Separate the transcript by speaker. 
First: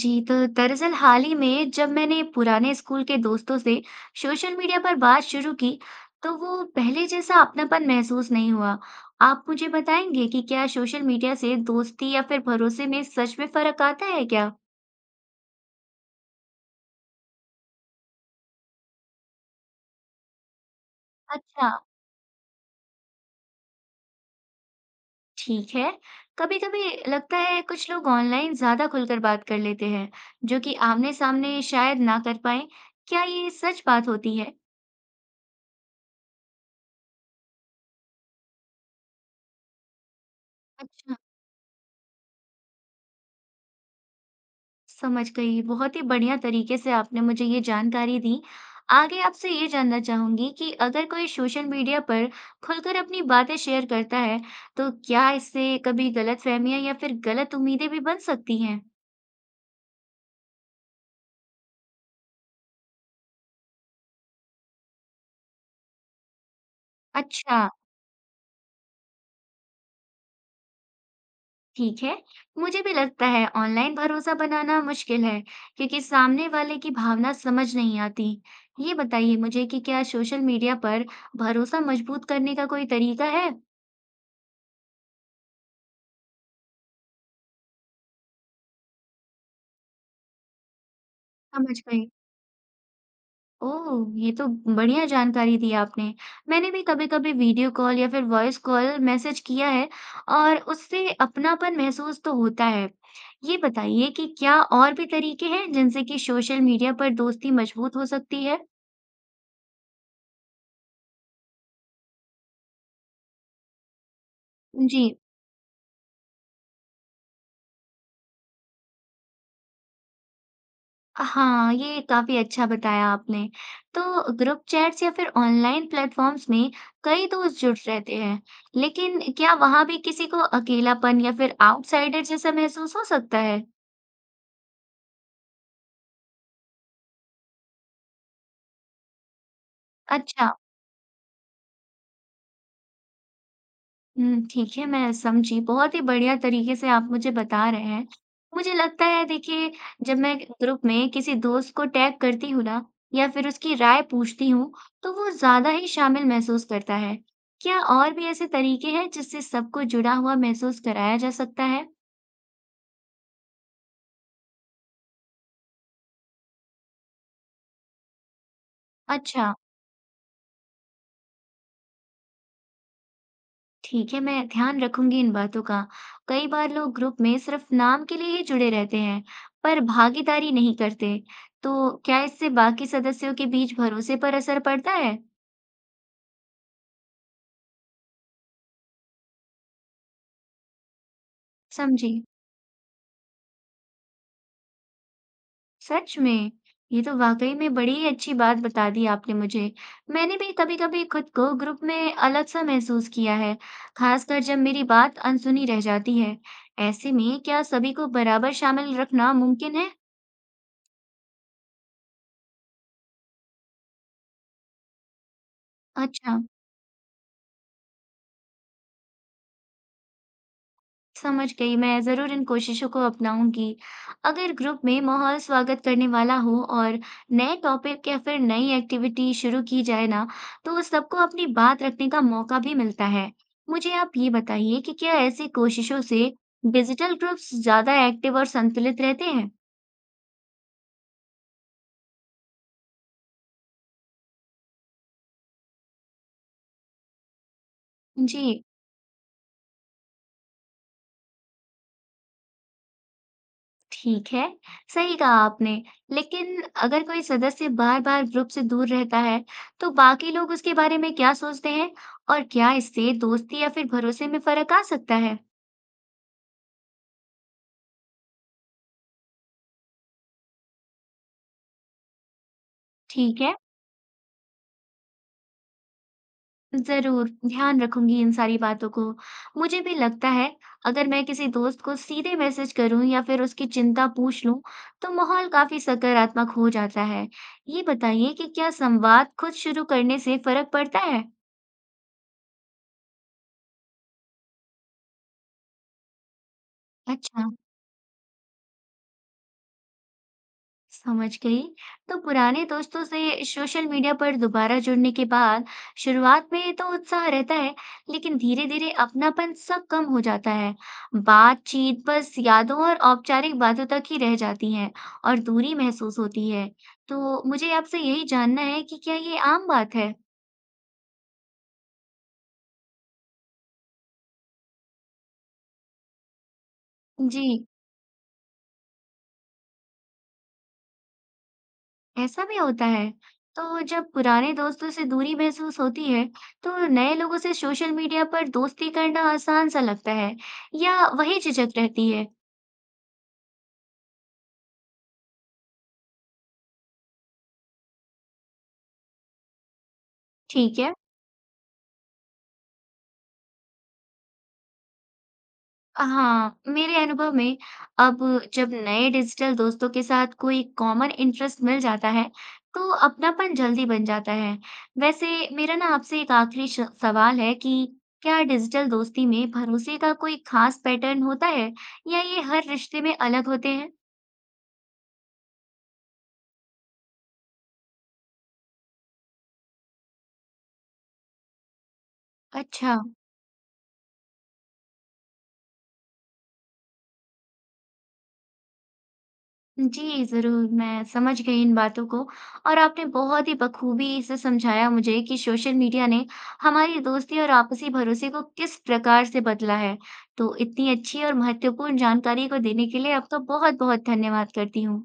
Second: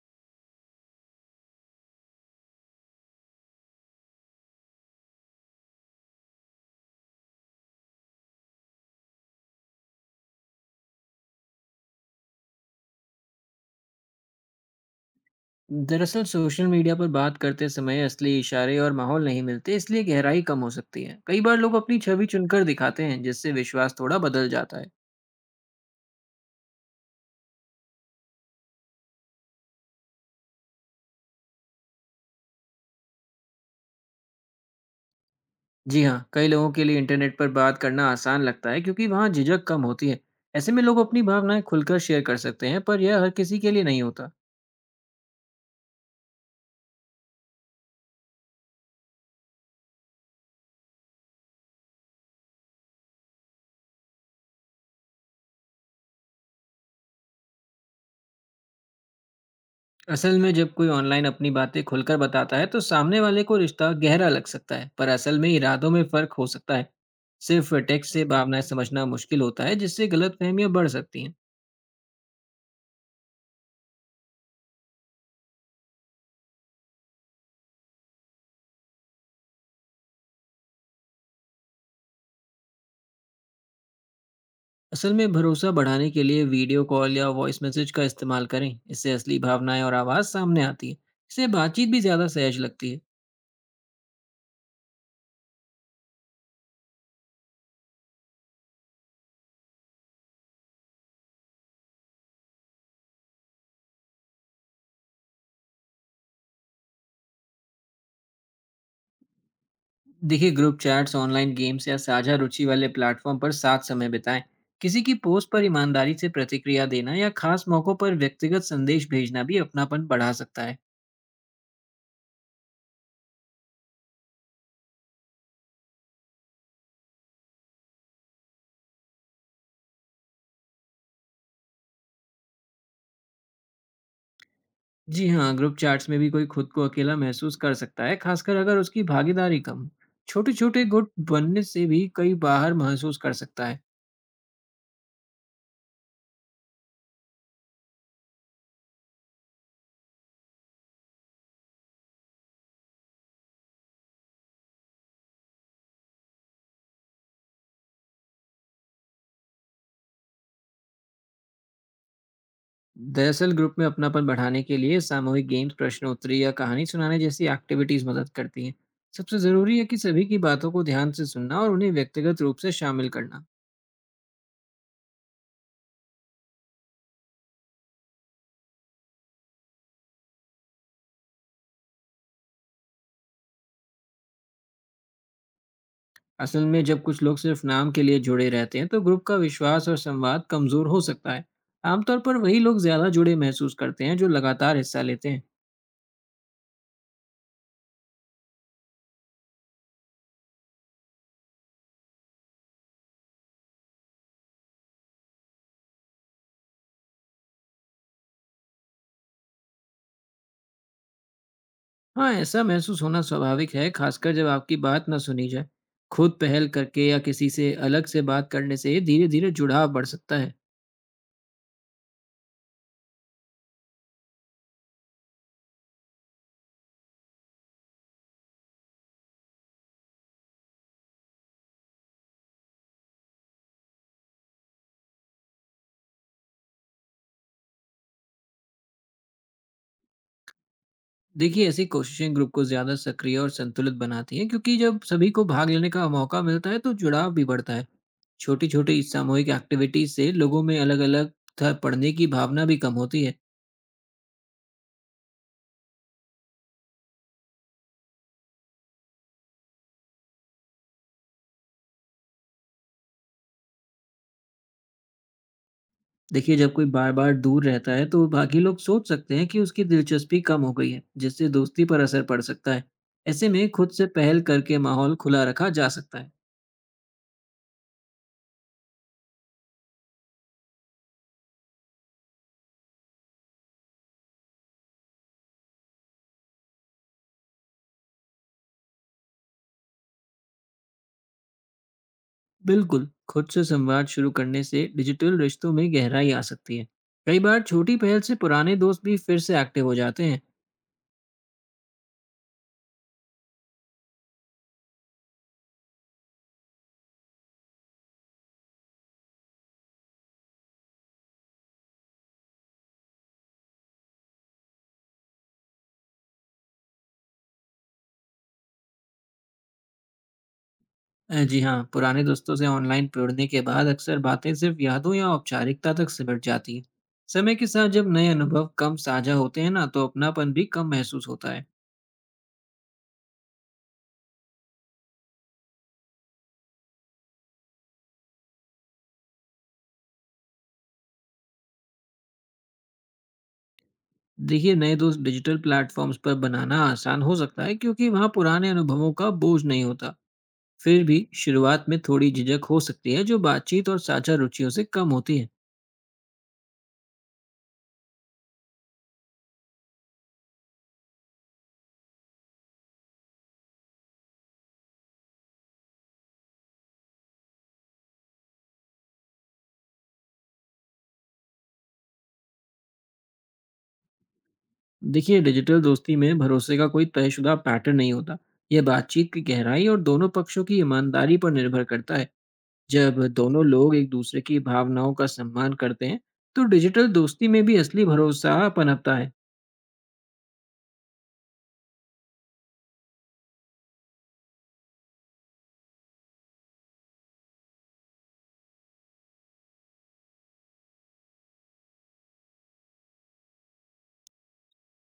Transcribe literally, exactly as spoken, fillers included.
Speaker 1: जी, तो दरअसल हाल ही में जब मैंने पुराने स्कूल के दोस्तों से सोशल मीडिया पर बात शुरू की तो वो पहले जैसा अपनापन महसूस नहीं हुआ। आप मुझे बताएंगे कि क्या सोशल मीडिया से दोस्ती या फिर भरोसे में सच में फर्क आता है क्या?
Speaker 2: दरअसल सोशल मीडिया पर बात करते समय असली इशारे और माहौल नहीं मिलते इसलिए गहराई कम हो सकती है। कई बार
Speaker 1: अच्छा,
Speaker 2: लोग अपनी छवि चुनकर दिखाते हैं जिससे विश्वास थोड़ा बदल जाता है।
Speaker 1: ठीक है। कभी कभी लगता है कुछ लोग ऑनलाइन ज्यादा खुलकर बात कर लेते हैं जो कि आमने सामने शायद ना कर पाए। क्या ये सच बात होती है?
Speaker 2: जी हाँ, कई लोगों के लिए इंटरनेट पर बात करना आसान लगता है क्योंकि वहाँ झिझक कम होती है। ऐसे में लोग
Speaker 1: अच्छा,
Speaker 2: अपनी भावनाएं खुलकर शेयर कर सकते हैं पर यह हर किसी के लिए नहीं होता।
Speaker 1: समझ गई। बहुत ही बढ़िया तरीके से आपने मुझे ये जानकारी दी। आगे आपसे ये जानना चाहूँगी कि अगर कोई सोशल मीडिया पर खुलकर अपनी बातें शेयर करता है, तो क्या इससे कभी गलतफ़हमियाँ या फिर गलत उम्मीदें भी बन सकती हैं?
Speaker 2: असल में जब कोई ऑनलाइन अपनी बातें खुलकर बताता है तो सामने वाले को रिश्ता गहरा लग सकता है पर असल में इरादों में फर्क हो सकता है।
Speaker 1: अच्छा,
Speaker 2: सिर्फ टेक्स्ट से भावनाएं समझना मुश्किल होता है जिससे गलतफहमियां बढ़ सकती हैं।
Speaker 1: ठीक है। मुझे भी लगता है ऑनलाइन भरोसा बनाना मुश्किल है, क्योंकि सामने वाले की भावना समझ नहीं आती। ये बताइए मुझे कि क्या सोशल मीडिया पर भरोसा मजबूत करने का कोई तरीका है?
Speaker 2: असल में भरोसा बढ़ाने के लिए वीडियो कॉल या वॉइस मैसेज का इस्तेमाल करें। इससे असली भावनाएं और आवाज़ सामने आती है। इससे
Speaker 1: समझ
Speaker 2: बातचीत भी
Speaker 1: गई।
Speaker 2: ज़्यादा सहज लगती है।
Speaker 1: ओह! ये तो बढ़िया जानकारी दी आपने। मैंने भी कभी-कभी वीडियो कॉल या फिर वॉइस कॉल मैसेज किया है और उससे अपनापन महसूस तो होता है। ये बताइए कि क्या और भी तरीके हैं जिनसे कि सोशल मीडिया पर दोस्ती मजबूत हो सकती है?
Speaker 2: देखिए, ग्रुप चैट्स, ऑनलाइन गेम्स या साझा रुचि वाले प्लेटफॉर्म पर साथ समय बिताएं।
Speaker 1: जी।
Speaker 2: किसी की पोस्ट पर ईमानदारी से प्रतिक्रिया देना या खास मौक़ों पर व्यक्तिगत संदेश भेजना भी अपनापन बढ़ा सकता है।
Speaker 1: हाँ, ये काफ़ी अच्छा बताया आपने। तो ग्रुप चैट्स या फिर ऑनलाइन प्लेटफ़ॉर्म्स में कई दोस्त जुड़ रहते हैं, लेकिन क्या वहाँ भी किसी को अकेलापन या फिर आउटसाइडर जैसा महसूस हो सकता है?
Speaker 2: जी हाँ, ग्रुप चैट्स में भी कोई खुद को अकेला महसूस कर सकता है, खासकर अगर उसकी भागीदारी कम हो।
Speaker 1: अच्छा।
Speaker 2: छोटे छोटे गुट बनने से भी कई बाहर महसूस कर सकता है।
Speaker 1: हुँ, ठीक है, मैं समझी। बहुत ही बढ़िया तरीके से आप मुझे बता रहे हैं। मुझे लगता है देखिए, जब मैं ग्रुप में किसी दोस्त को टैग करती हूँ ना या फिर उसकी राय पूछती हूँ, तो वो ज़्यादा ही शामिल महसूस करता है। क्या और भी ऐसे तरीके हैं जिससे सबको जुड़ा हुआ महसूस कराया जा सकता है?
Speaker 2: दरअसल ग्रुप में अपनापन बढ़ाने के लिए सामूहिक गेम्स, प्रश्नोत्तरी या कहानी सुनाने जैसी एक्टिविटीज मदद करती हैं। सबसे
Speaker 1: अच्छा।
Speaker 2: जरूरी है कि सभी की बातों को ध्यान से सुनना और उन्हें व्यक्तिगत रूप से शामिल करना।
Speaker 1: ठीक है, मैं ध्यान रखूंगी इन बातों का। कई बार लोग ग्रुप में सिर्फ नाम के लिए ही जुड़े रहते हैं पर भागीदारी नहीं करते, तो क्या इससे बाकी सदस्यों के बीच भरोसे पर असर पड़ता है?
Speaker 2: असल में जब कुछ लोग सिर्फ नाम के लिए जुड़े रहते हैं तो ग्रुप का विश्वास और संवाद कमजोर हो सकता है।
Speaker 1: समझी।
Speaker 2: आमतौर पर वही लोग ज्यादा जुड़े महसूस करते हैं जो लगातार हिस्सा लेते हैं।
Speaker 1: सच में, ये तो वाकई में बड़ी ही अच्छी बात बता दी आपने मुझे। मैंने भी कभी कभी खुद को ग्रुप में अलग सा महसूस किया है, खासकर जब मेरी बात अनसुनी रह जाती है। ऐसे में क्या सभी को बराबर शामिल रखना मुमकिन है?
Speaker 2: हाँ, ऐसा महसूस होना स्वाभाविक है, खासकर जब आपकी बात न सुनी जाए। खुद
Speaker 1: अच्छा।
Speaker 2: पहल करके या किसी से अलग से बात करने से धीरे धीरे जुड़ाव बढ़ सकता है।
Speaker 1: समझ गई, मैं ज़रूर इन कोशिशों को अपनाऊंगी। अगर ग्रुप में माहौल स्वागत करने वाला हो और नए टॉपिक या फिर नई एक्टिविटी शुरू की जाए ना, तो सबको अपनी बात रखने का मौका भी मिलता है। मुझे आप ये बताइए कि क्या ऐसी कोशिशों से डिजिटल ग्रुप्स ज़्यादा एक्टिव और संतुलित रहते हैं?
Speaker 2: देखिए, ऐसी कोशिशें ग्रुप को ज्यादा सक्रिय और संतुलित बनाती हैं क्योंकि जब सभी को भाग लेने का मौका मिलता है तो जुड़ाव भी बढ़ता है।
Speaker 1: जी।
Speaker 2: छोटी छोटी सामूहिक एक्टिविटीज से लोगों में अलग अलग पढ़ने की भावना भी कम होती है।
Speaker 1: ठीक है, सही कहा आपने। लेकिन अगर कोई सदस्य बार-बार ग्रुप से दूर रहता है, तो बाकी लोग उसके बारे में क्या सोचते हैं? और क्या इससे दोस्ती या फिर भरोसे में फ़र्क आ सकता है?
Speaker 2: देखिए, जब कोई बार बार दूर रहता है तो बाकी लोग सोच सकते हैं कि उसकी दिलचस्पी कम हो गई है जिससे दोस्ती पर असर पड़ सकता है।
Speaker 1: ठीक
Speaker 2: ऐसे
Speaker 1: है,
Speaker 2: में खुद से पहल करके माहौल खुला रखा जा सकता है।
Speaker 1: ज़रूर, ध्यान रखूंगी इन सारी बातों को। मुझे भी लगता है, अगर मैं किसी दोस्त को सीधे मैसेज करूं या फिर उसकी चिंता पूछ लूं, तो माहौल काफ़ी सकारात्मक हो जाता है। ये बताइए कि क्या संवाद खुद शुरू करने से फ़र्क पड़ता है?
Speaker 2: बिल्कुल, खुद से संवाद शुरू करने से डिजिटल रिश्तों में गहराई आ सकती है। कई
Speaker 1: अच्छा।
Speaker 2: बार छोटी पहल से पुराने दोस्त भी फिर से एक्टिव हो जाते हैं।
Speaker 1: समझ गई। तो पुराने दोस्तों से सोशल मीडिया पर दोबारा जुड़ने के बाद शुरुआत में तो उत्साह रहता है, लेकिन धीरे-धीरे अपनापन सब कम हो जाता है। बातचीत बस यादों और औपचारिक बातों तक ही रह जाती है और दूरी महसूस होती है। तो मुझे आपसे यही जानना है कि क्या ये आम बात है?
Speaker 2: अ, जी हाँ, पुराने दोस्तों से ऑनलाइन जुड़ने के बाद अक्सर बातें सिर्फ यादों या औपचारिकता तक सिमट जाती हैं।
Speaker 1: जी।
Speaker 2: समय के साथ जब नए अनुभव कम साझा होते हैं ना तो अपनापन भी कम महसूस होता है।
Speaker 1: ऐसा भी होता है। तो जब पुराने दोस्तों से दूरी महसूस होती है, तो नए लोगों से सोशल मीडिया पर दोस्ती करना आसान सा लगता है या वही झिझक रहती है?
Speaker 2: देखिए, नए दोस्त डिजिटल प्लेटफॉर्म्स पर बनाना आसान हो सकता है क्योंकि वहाँ पुराने अनुभवों का बोझ नहीं होता।
Speaker 1: ठीक है।
Speaker 2: फिर भी शुरुआत में थोड़ी झिझक हो सकती है जो बातचीत और साझा रुचियों से कम होती है।
Speaker 1: हाँ, मेरे अनुभव में, अब जब नए डिजिटल दोस्तों के साथ कोई कॉमन इंटरेस्ट मिल जाता है, तो अपनापन जल्दी बन जाता है। वैसे मेरा ना आपसे एक आखिरी श- सवाल है कि क्या डिजिटल दोस्ती में भरोसे का कोई खास पैटर्न होता है या ये हर रिश्ते में अलग होते हैं?
Speaker 2: देखिए, डिजिटल दोस्ती में भरोसे का कोई तयशुदा पैटर्न नहीं होता। यह बातचीत की गहराई और दोनों पक्षों की ईमानदारी पर निर्भर करता है।
Speaker 1: अच्छा।
Speaker 2: जब दोनों लोग एक दूसरे की भावनाओं का सम्मान करते हैं तो डिजिटल दोस्ती में भी असली भरोसा पनपता है।
Speaker 1: जी, ज़रूर, मैं समझ गई इन बातों को और आपने बहुत ही बखूबी से समझाया मुझे कि सोशल मीडिया ने हमारी दोस्ती और आपसी भरोसे को किस प्रकार से बदला है। तो इतनी अच्छी और महत्वपूर्ण जानकारी को देने के लिए आपका बहुत-बहुत धन्यवाद करती हूँ।